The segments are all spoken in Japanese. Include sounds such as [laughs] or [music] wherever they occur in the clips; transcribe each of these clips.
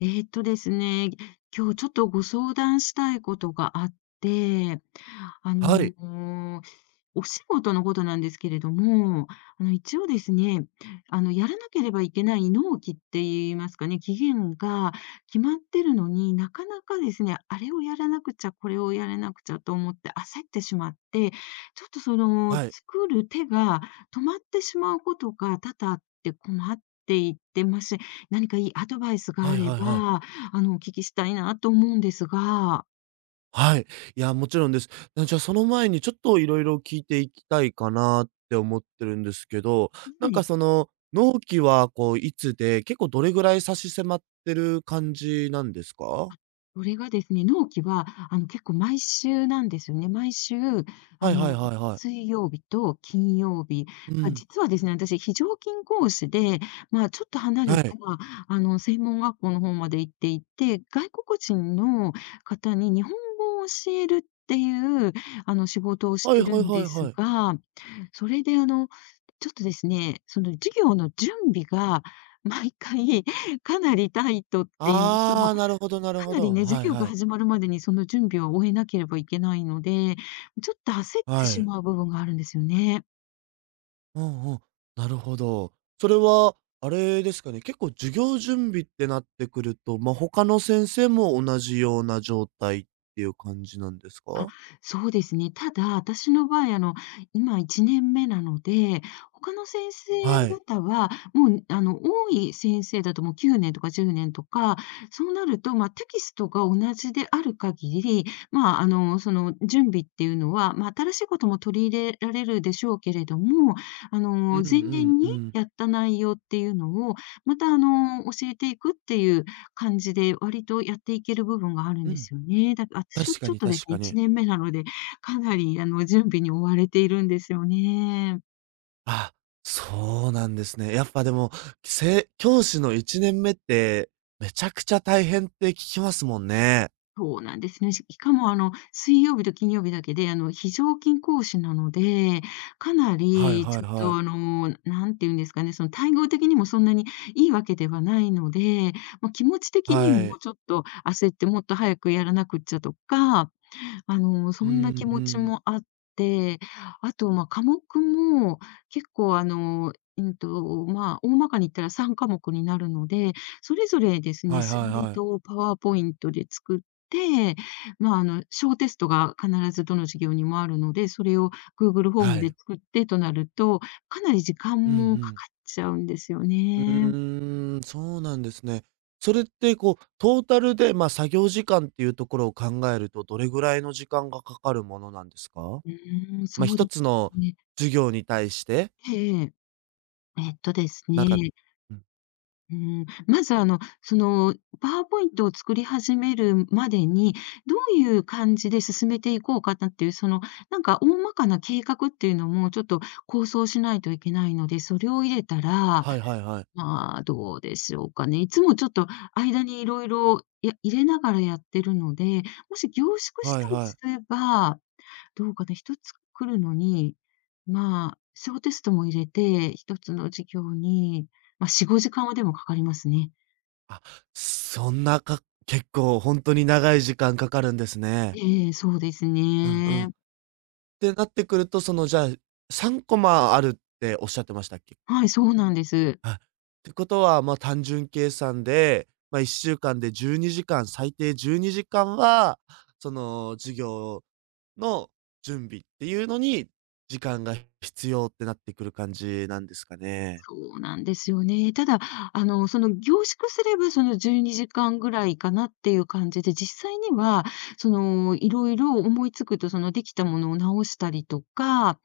ですね、今日ちょっとご相談したいことがあって、あはい。の、お仕事のことなんですけれども、一応ですね、やらなければいけない納期って言いますかね、期限が決まってるのになかなかですね、あれをやらなくちゃ、これをやらなくちゃと思って焦ってしまって、ちょっとその、はい。作る手が止まってしまうことが多々あって困っていってます。何かいいアドバイスがはあいれはいはば、い。お聞きしたいなと思うんですが。はい。いや、もちろんです。じゃあ、その前にちょっといろいろ聞いていきたいかなって思ってるんですけど、はい。納期はこういつで、結構どれぐらい差し迫ってる感じなんですか？それがですね、納期は、結構毎週なんですよね。毎週、はあいはいの、はいはい。水曜日と金曜日うが、ん。実はですね、私、非常勤講師で、まあ、ちょっと離れはた、い。専門学校の方まで行っていて、外国人の方に日本語を教えるっていう、仕事をしはいてはるいんはでいすはい。が、それでちょっとですね、その授業の準備が毎回 [laughs] かなりタイトって言いますか、もう、ああ、なるほどなるかほなりど。ね、授はい業がはい。始まるまでにその準備を終えなければいけないので、ちょっと焦ってはしい。まう部分があるんですよね。うんうん。なるほど。それは、あれですかね、結構授業準備ってなってくると、他の先生も同じような状態っていう感じなんですあ、か？そうですね。ただ、私の場合、今1年目なので、他の先生はい。方は、もう、多い先生だともう9年とか10年とか、そうなると、まあ、テキストが同じである限り、まあ、準備っていうのは、まあ、新しいことも取り入れられるでしょうけれども、うんう前ん年うにん。やった内容っていうのを、また、教えていくっていう感じで、割とやっていける部分があるんうでん。すよね。だあはちょ確かっにとです確ね、か1に。年目なので、かなり準備に追われているんですよね。あ、そうなんですね。やっぱでも、教師の1年目って、めちゃくちゃ大変って聞きますもんね。そうなんですね。かもあの、水曜日と金曜日だけで、非常勤講師なので、かなはいりはちいょっはとい。あの、なんていうんですかね、その待遇的にもそんなにいいわけではないので、まあ、気持ち的にはもい。ちょっと焦ってもっと早くやらなくっちゃとか、うそんなん気う持ちん。もあって、あと、まあ、科目も結構、まあ、大まかに言ったら3科目になるので、それぞれですはね、いスはいライはドい。をパワーポイントで作って、まあ、小テストが必ずどの授業にもあるので、それを Google フォーはムでい。作ってとなると、かなり時うんう間もかんかっちゃうんですようね。ーん、そうなんですね。それってこう、トータルで、まあ、作業時間っていうところを考えると、どれぐらいの時間がかかるものなんですか？うーん、まあ、そう一でつのすね。授業に対して、ええ。えっとですなんかねうん、うん、まず、パワーポイントを作り始めるまでに、どういう感じで進めていこうかなっていう、その、なんか、大まかな計画っていうのも、ちょっと構想しないといけないので、それを入れたら、はいはいはい。まあ、どうでしょうかね。いつもちょっと間にいろいろ入れながらやってるので、もし凝縮しはいたりはすい。れば、どうかな、1つ来るのに、まあ、小テストも入れて、1つの授業に、まあ、4、5時間はでもかかりますね。あ、そんなか結構本当に長い時間かかるんですね。ええ、そうですうんうん。っね。てなってくると、その、じゃあ、3コマあるっておっしゃってましたっけ？はい、そうなんです。あ、ってことは、まあ、単純計算で、まあ、1週間で12時間、最低12時間は、その、授業の準備っていうのに、時間が必要ってなってくる感じなんですかね。そうなんですよね。ただ、凝縮すれば、その、12時間ぐらいかなっていう感じで、実際には、その、いろいろ思いつくと、その、できたものを直したりとか、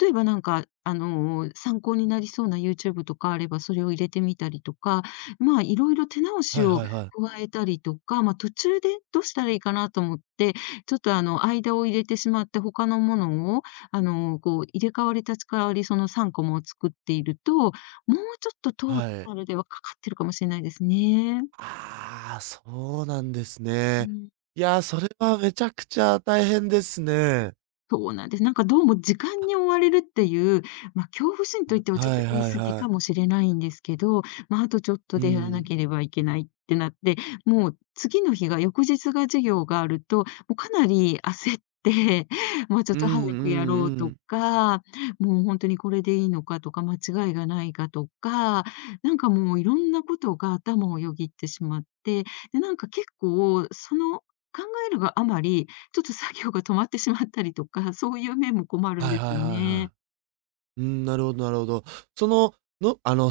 例えばなんか、参考になりそうな YouTube とかあれば、それを入れてみたりとか、まあ、いろいろ手直しはいをはいはい。加えたりとか、まあ、途中でどうしたらいいかなと思って、ちょっと、間を入れてしまって、他のものを、こう、入れ替わり立ち替わり、その3個も作っていると、もうちょっとトーはい。タルではかかってるかもしれないですね。ああ、そうなんですうね。ん。いや、それはめちゃくちゃ大変ですね。そうなんです。なんかどうも時間に追われるっていう、まあ、恐怖心と言ってはちょっはとい言いはい過ぎはかい。もしれないんですけど、まあ、あとちょっとうでやらなん。ければいけないってなって、もう次の日が翌日が授業があると、もうかなり焦って、[laughs] もうちょっうんうとん早くやろううとん。か、もう本当にこれでいいのかとか、間違いがないかとか、なんかもういろんなことが頭をよぎってしまって、で、なんか結構その考えるがあまりちょっと作業が止まってしまったりとか、[laughs] そういう面も困るんはいはでいすはいよね。はい。うん、なるほどなるほど。その、のあの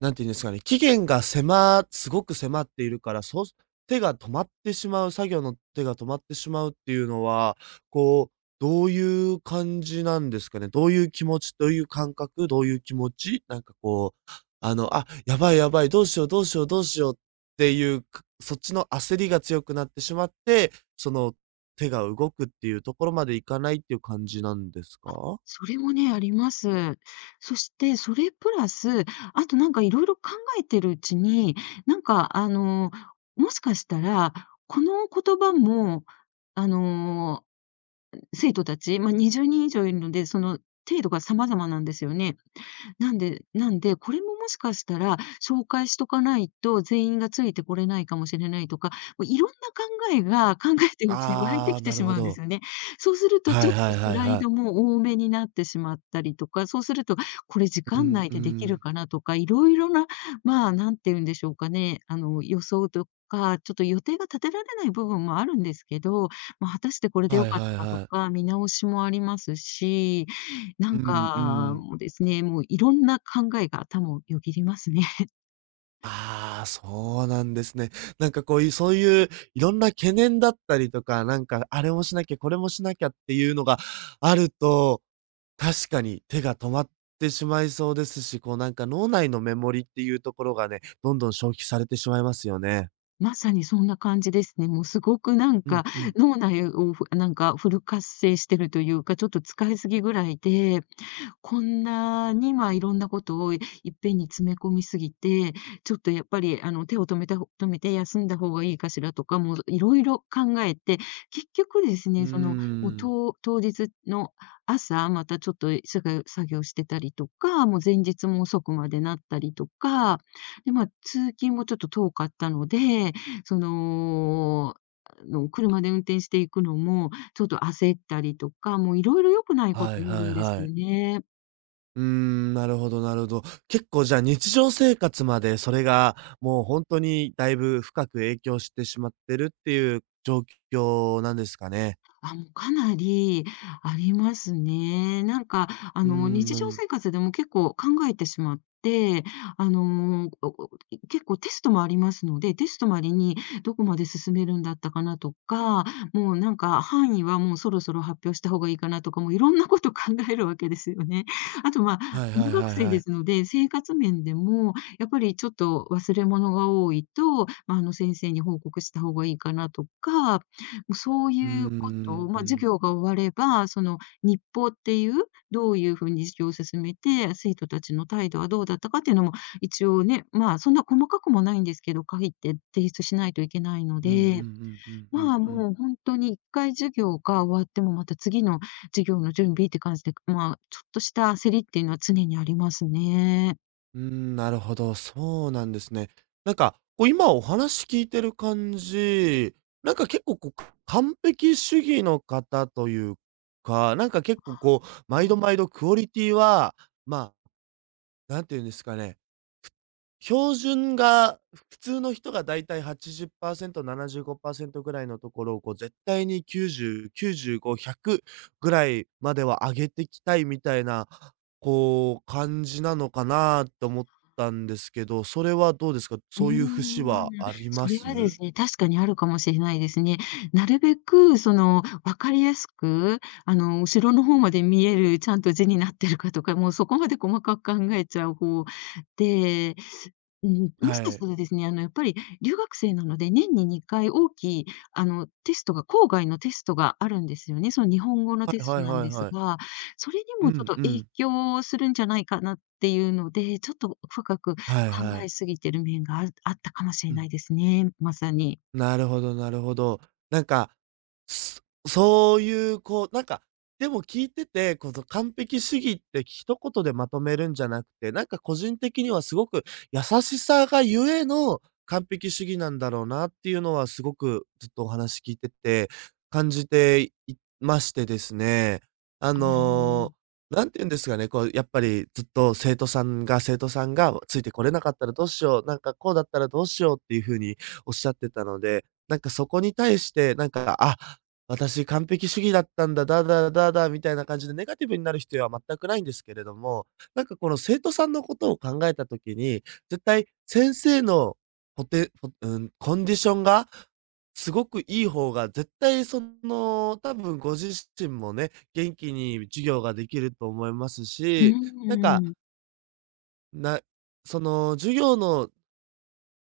なんて言うんですかね、期限がせますごく迫っているから、そう手が止まってしまう、作業の手が止まってしまうっていうのは、こう、どういう感じなんですかね？どういう気持ち、どういう感覚、どういう気持ち？なんかこう、あ、やばいやばい、どうしようどうしようどうしようっていう、っちの焦りが強くなってしまって、その、手が動くっていうところまでいかないっていう感じなんですか？それもね、あります。そして、それプラス、あとなんかいろいろ考えてるうちに、なんかあの、もしかしたら、この言葉も、あの、生徒たち、まあ、20人以上いるので、その程度が様々なんですよね。なんで、これももしかしたら、紹介しとかないと全員がついてこれないかもしれないとか、もういろんな考えが、考えてるうちに湧いあてあ、きてなるしほまうんでど。すよね。そうするとはちいょっとはいスはいライはい。ドも多めになってしまったりとか、そうすると、これ時う間ん内うでできるん。かなとか、いろいろな、まあ、何て言うんでしょうかね、予想とか、ちょっと予定が立てられない部分もあるんですけど、まあ、果たしてこれでは良いかっはいたかとはい。か、見直しもありますし、なうんんうか、ん。もうですね、もういろんな考えが頭をよぎりますね。[laughs] ああ、そうなんですね。なんかこういう、そういういろんな懸念だったりとか、なんかあれもしなきゃ、これもしなきゃっていうのがあると、確かに手が止まってしまいそうですし、こうなんか脳内のメモリっていうところがね、どんどん消費されてしまいますよね。まさにそんな感じですね。もうすごくなんうんか、うん。脳内をなんかフル活性してるというか、ちょっと使いすぎぐらいでこんなに、まあ、いろんなことをいっぺんに詰め込みすぎて、ちょっとやっぱり、手を止めたほ止めて休んだ方がいいかしらとか、もういろいろ考えて、結局ですうーね、その、もう、ん。当日の朝、またちょっと、作業してたりとか、もう前日も遅くまでなったりとか、で、まあ、通勤もちょっと遠かったので、その、車で運転していくのも、ちょっと焦ったりとか、もういろいろ良くないこはといがあはいるんですはい。よね。うーん、なるほどなるほど。結構じゃあ、日常生活までそれが、もうほんとにだいぶ深く影響してしまってるっていう状況なんですかね？あ、もうかなりありますね。なんか、うーん、日う常ん。生活でも結構考えてしまって、あの、おお結構テストもありますので、テストまでにどこまで進めるんだったかなとか、もうなんか範囲はもうそろそろ発表した方がいいかなとか、もういろんなこと考えるわけですよね。あと、まあ、はいは留いは学い生はでい。すので、生活面でもやっぱりちょっと忘れ物が多いと、まあ、先生に報告した方がいいかなとか、もうそううーいうことを、ん、まうあ、授ん。業が終われば、その日報っていう、どういうふうに授業を進めて、生徒たちの態度はどうだったかっていうのも、一応ね、まあ、そんな細かくもないんですけど、書いて提出しないといけないのうんうんうで、んうんうんまあ、うん。もう本当に1回授業が終わっても、また次の授業の準備って感じで、まあ、ちょっとした焦りっていうのは常にありますね。うーん、なるほど、そうなんですね。なんか、こう、今お話聞いてる感じ、なんか結構こう、完璧主義の方というか、なんか結構こう、毎度毎度クオリティは、まあ、なんて言うんですかね、標準が普通の人がだいたい80%、75%ぐらいのところを、こう絶対に90、95、100ぐらいまでは上げてきたいみたいな、こう感じなのかなと思ったんですけど、それはどうですか？うーそういう節はん、ありそまれす？はですね、確かにあるかもしれないですね。なるべく、その、分かりやすく、後ろの方まで見える、ちゃんと字になってるかとか、もうそこまで細かく考えちゃう方で、うん、もしはかしい。たらですね、やっぱり留学生なので、年に2回大きい、テストが郊外のテストがあるんですよね。その日本語のはテいスはトいなんはいですはい。が、それにうもちょっんとう影ん。響するんじゃないかなっていうので、ちょっと深く考はいはえい。すぎてる面があるあったかもしれうなん。いですね、まさに。なるほどなるほど。なんかすそういうこう、でも聞いてて、この完璧主義って一言でまとめるんじゃなくて、なんか個人的にはすごく優しさがゆえの完璧主義なんだろうなっていうのはすごくずっとお話聞いてて感じていましてですね。ああの、の、なんて言うんですかね、こうやっぱりずっと生徒さんが「ついてこれなかったらどうしよう」、「なんかこうだったらどうしよう」っていう風におっしゃってたので、なんかそこに対してなんか、あ、私完璧主義だったんだ、だだだだみたいな感じでネガティブになる必要は全くないんですけれども、なんかこの生徒さんのことを考えた時に、絶対先生のこてこうん、コンディションがすごくいい方が、絶対その、多分ご自身もね、元気に授業ができると思いますうし、なんか、ーん。なその授業の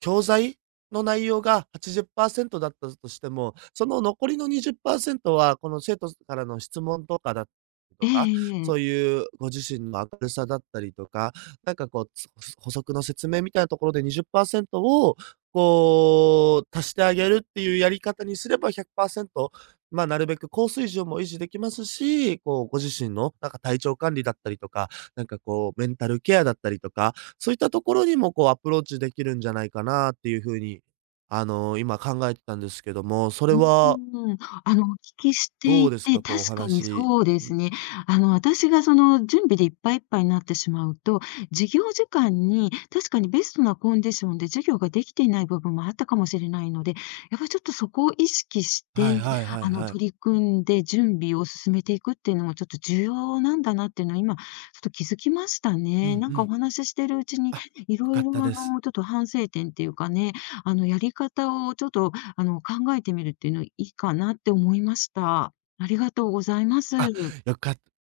教材の内容が80%だったとしても、その残りの20%は、この生徒からの質問とかだったりとえか、ええそえういうご自身の明るさだったりとか、なんかこう、補足の説明みたいなところで20%を、こう、足してあげるっていうやり方にすれば100%、まあ、なるべく高水準も維持できますし、こう、ご自身のなんか体調管理だったりとか、なんかこうメンタルケアだったりとかそういったところにもこうアプローチできるんじゃないかなっていう風に、あの、今考えてたんですけども、それうはーん、お聞きしてどういですて、か？こうお確かに話、そうでいすね。私がその準備でいっぱいいっぱいになってしまうと、授業時間に確かにベストなコンディションで授業ができていない部分もあったかもしれないので、やっぱりちょっとそこを意識して、はいはいはいはい。取り組んで準備を進めていくっていうのもちょっと重要なんだなっていうのは今、ちょっと気づきましたうね。んなんうかおん。話ししてるうちに、あ、よいろかいっろたです。ちょっと反省点っていうかね、やり方をちょっと考えてみるっていうのいいかなって思いました。ありがとうございます。あ、よかった、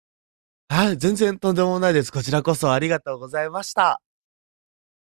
はい、全然とんでもないです。こちらこそありがとうございました。